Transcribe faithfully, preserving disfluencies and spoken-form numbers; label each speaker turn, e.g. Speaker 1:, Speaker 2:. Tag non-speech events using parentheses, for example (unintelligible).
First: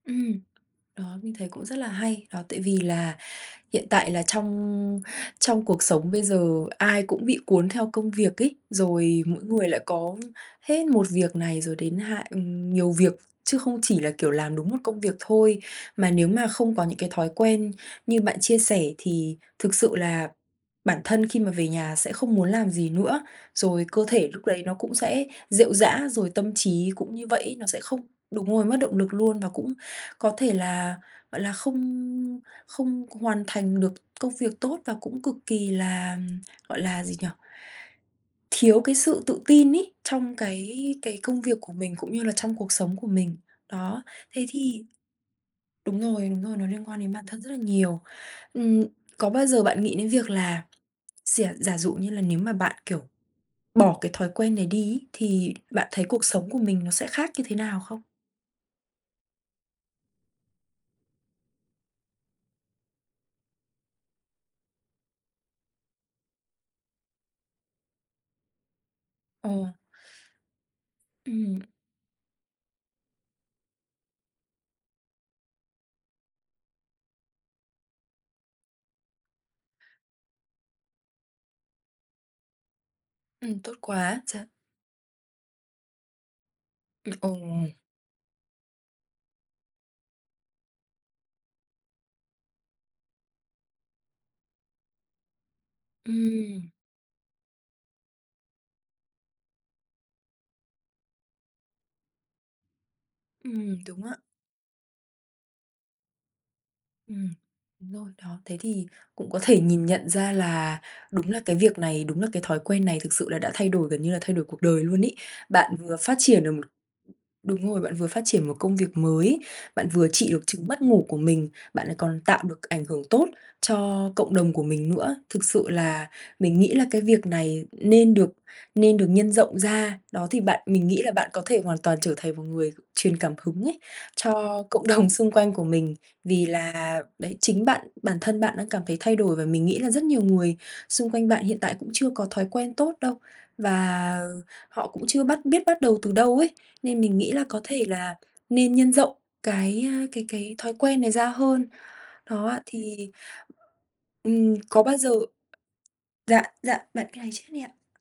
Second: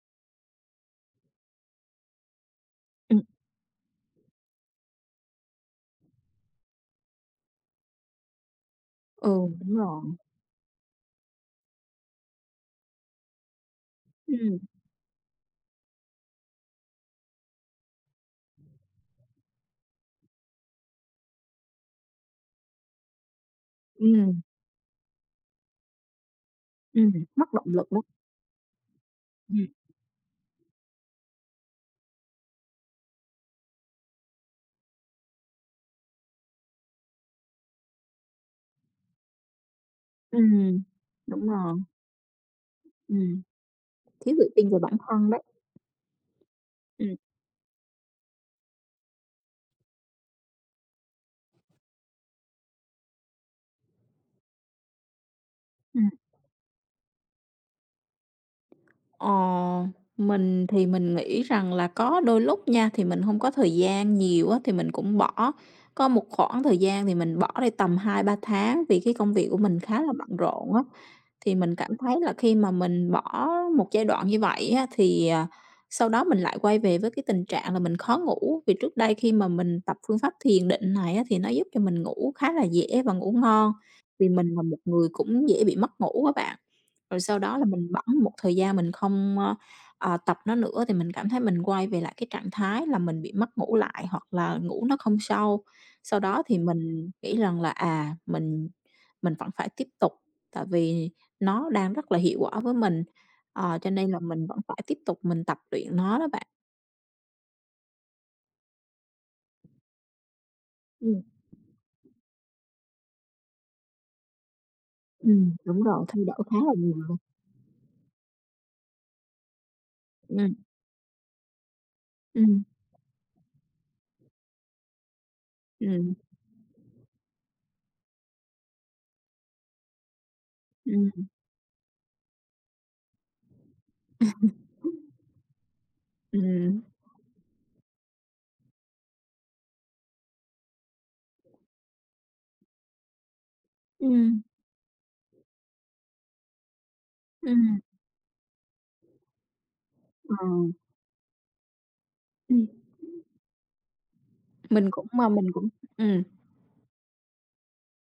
Speaker 1: Ừm. Đó, mình thấy cũng rất là hay. Đó, tại vì là
Speaker 2: Ừm.
Speaker 1: hiện tại là trong trong cuộc sống bây giờ ai cũng bị cuốn theo công việc ấy. Rồi
Speaker 2: Ừ,
Speaker 1: mỗi người
Speaker 2: đúng
Speaker 1: lại
Speaker 2: rồi.
Speaker 1: có hết một việc này rồi đến hạn ừm, nhiều việc chứ không chỉ là, kiểu, làm
Speaker 2: Ừm.
Speaker 1: đúng một công việc thôi. Mà nếu mà không có những cái thói quen như bạn chia sẻ thì thực sự là bản thân khi mà về nhà sẽ không muốn làm gì nữa, rồi cơ thể
Speaker 2: Ừm.
Speaker 1: lúc đấy nó cũng sẽ rệu rã, rồi tâm trí
Speaker 2: Ừm,
Speaker 1: cũng như vậy
Speaker 2: mất
Speaker 1: ấy,
Speaker 2: động
Speaker 1: nó sẽ
Speaker 2: lực đó.
Speaker 1: không đúng rồi, mất động lực luôn và
Speaker 2: Ừm.
Speaker 1: cũng có thể là, gọi là, không không hoàn thành được công việc tốt và cũng cực kỳ là, gọi là, gì nhỉ? thiếu cái sự tự tin ấy, trong cái
Speaker 2: Ừm.
Speaker 1: cái công
Speaker 2: Đúng
Speaker 1: việc
Speaker 2: rồi.
Speaker 1: của mình cũng như là trong cuộc sống của mình.
Speaker 2: Ừm.
Speaker 1: Đó,
Speaker 2: Thiếu
Speaker 1: thế
Speaker 2: tự tin về
Speaker 1: thì
Speaker 2: bản thân đấy.
Speaker 1: đúng rồi, đúng rồi, nó liên quan đến
Speaker 2: Ừm.
Speaker 1: bản thân rất là nhiều. Ừm, có bao giờ bạn nghĩ đến việc là xỉa giả dụ như là, nếu mà bạn, kiểu, bỏ cái thói quen này đi ấy, thì bạn thấy
Speaker 2: Ừm.
Speaker 1: cuộc sống của mình nó sẽ khác như thế nào không?
Speaker 2: Ờ, mình thì mình nghĩ rằng là có đôi lúc nha. Thì mình hông có thời gian nhiều á, thì mình cũng bỏ. Có một khoảng thời gian thì mình bỏ đi tầm hai ba tháng, vì cái công việc của
Speaker 1: Ồ.
Speaker 2: mình khá là bận rộn á, thì
Speaker 1: Ừm.
Speaker 2: mình cảm thấy là khi mà mình bỏ một giai đoạn như vậy á, thì à, sau đó mình lại quay về với cái tình trạng là mình khó ngủ. Vì trước đây khi mà mình tập phương pháp thiền định này á, thì nó giúp cho mình ngủ khá là dễ và ngủ
Speaker 1: Ừm,
Speaker 2: ngon,
Speaker 1: tốt quá
Speaker 2: vì
Speaker 1: trời.
Speaker 2: mình là một người cũng dễ bị mất ngủ á bạn. Rồi
Speaker 1: (unintelligible)
Speaker 2: sau đó là
Speaker 1: Ồ.
Speaker 2: mình bẫng một thời gian mình không a, à, tập nó nữa thì mình cảm thấy mình quay về lại cái trạng thái là mình bị mất ngủ lại hoặc là ngủ nó không sâu. Sau đó thì
Speaker 1: Ừm.
Speaker 2: mình nghĩ rằng là à, mình mình vẫn phải tiếp tục. Tại vì nó đang rất là hiệu quả với mình.
Speaker 1: Ừm,
Speaker 2: Ờ, cho
Speaker 1: đúng
Speaker 2: nên
Speaker 1: á.
Speaker 2: là mình vẫn phải tiếp tục mình tập luyện nó đó bạn.
Speaker 1: Ừm, đúng rồi. Đó, thế thì cũng có thể nhìn nhận ra là,
Speaker 2: Ừm.
Speaker 1: đúng là cái việc này, đúng là cái thói quen này thực sự là đã thay đổi gần như là thay đổi cuộc đời luôn ấy.
Speaker 2: Ừm,
Speaker 1: Bạn
Speaker 2: đúng
Speaker 1: vừa
Speaker 2: rồi,
Speaker 1: phát
Speaker 2: thay đổi
Speaker 1: triển được
Speaker 2: khá là nhiều luôn.
Speaker 1: đúng rồi, bạn vừa phát triển một công việc mới, bạn vừa trị được
Speaker 2: Ừm.
Speaker 1: chứng mất ngủ của mình, bạn lại còn tạo được
Speaker 2: Ừm.
Speaker 1: ảnh hưởng tốt cho cộng đồng của mình nữa. Thực sự là
Speaker 2: Ừm.
Speaker 1: mình nghĩ là cái việc này nên được nên được nhân rộng ra. Đó, thì bạn mình nghĩ
Speaker 2: Ừm,
Speaker 1: là
Speaker 2: ừm.
Speaker 1: bạn có thể hoàn toàn trở thành một người truyền cảm hứng ấy, cho cộng đồng
Speaker 2: (chuckles)
Speaker 1: xung quanh của mình. Vì
Speaker 2: Ừm.
Speaker 1: là, đấy, chính bạn, bản thân bạn đang cảm thấy thay đổi và mình nghĩ là rất nhiều người xung quanh bạn hiện tại cũng chưa có thói quen tốt đâu. Và
Speaker 2: Ừm.
Speaker 1: họ cũng chưa bắt biết bắt đầu từ đâu ấy, nên mình nghĩ là có
Speaker 2: Ừm.
Speaker 1: thể là nên nhân rộng cái a, cái
Speaker 2: Ờ.
Speaker 1: cái thói quen này ra hơn. Đó ạ,
Speaker 2: Ừm,
Speaker 1: thì,
Speaker 2: ưm.
Speaker 1: ừm, có
Speaker 2: Mình
Speaker 1: bao
Speaker 2: cũng
Speaker 1: giờ
Speaker 2: mà mình cũng ừm.
Speaker 1: dạ dạ, bạn cứ nói trước đi ạ.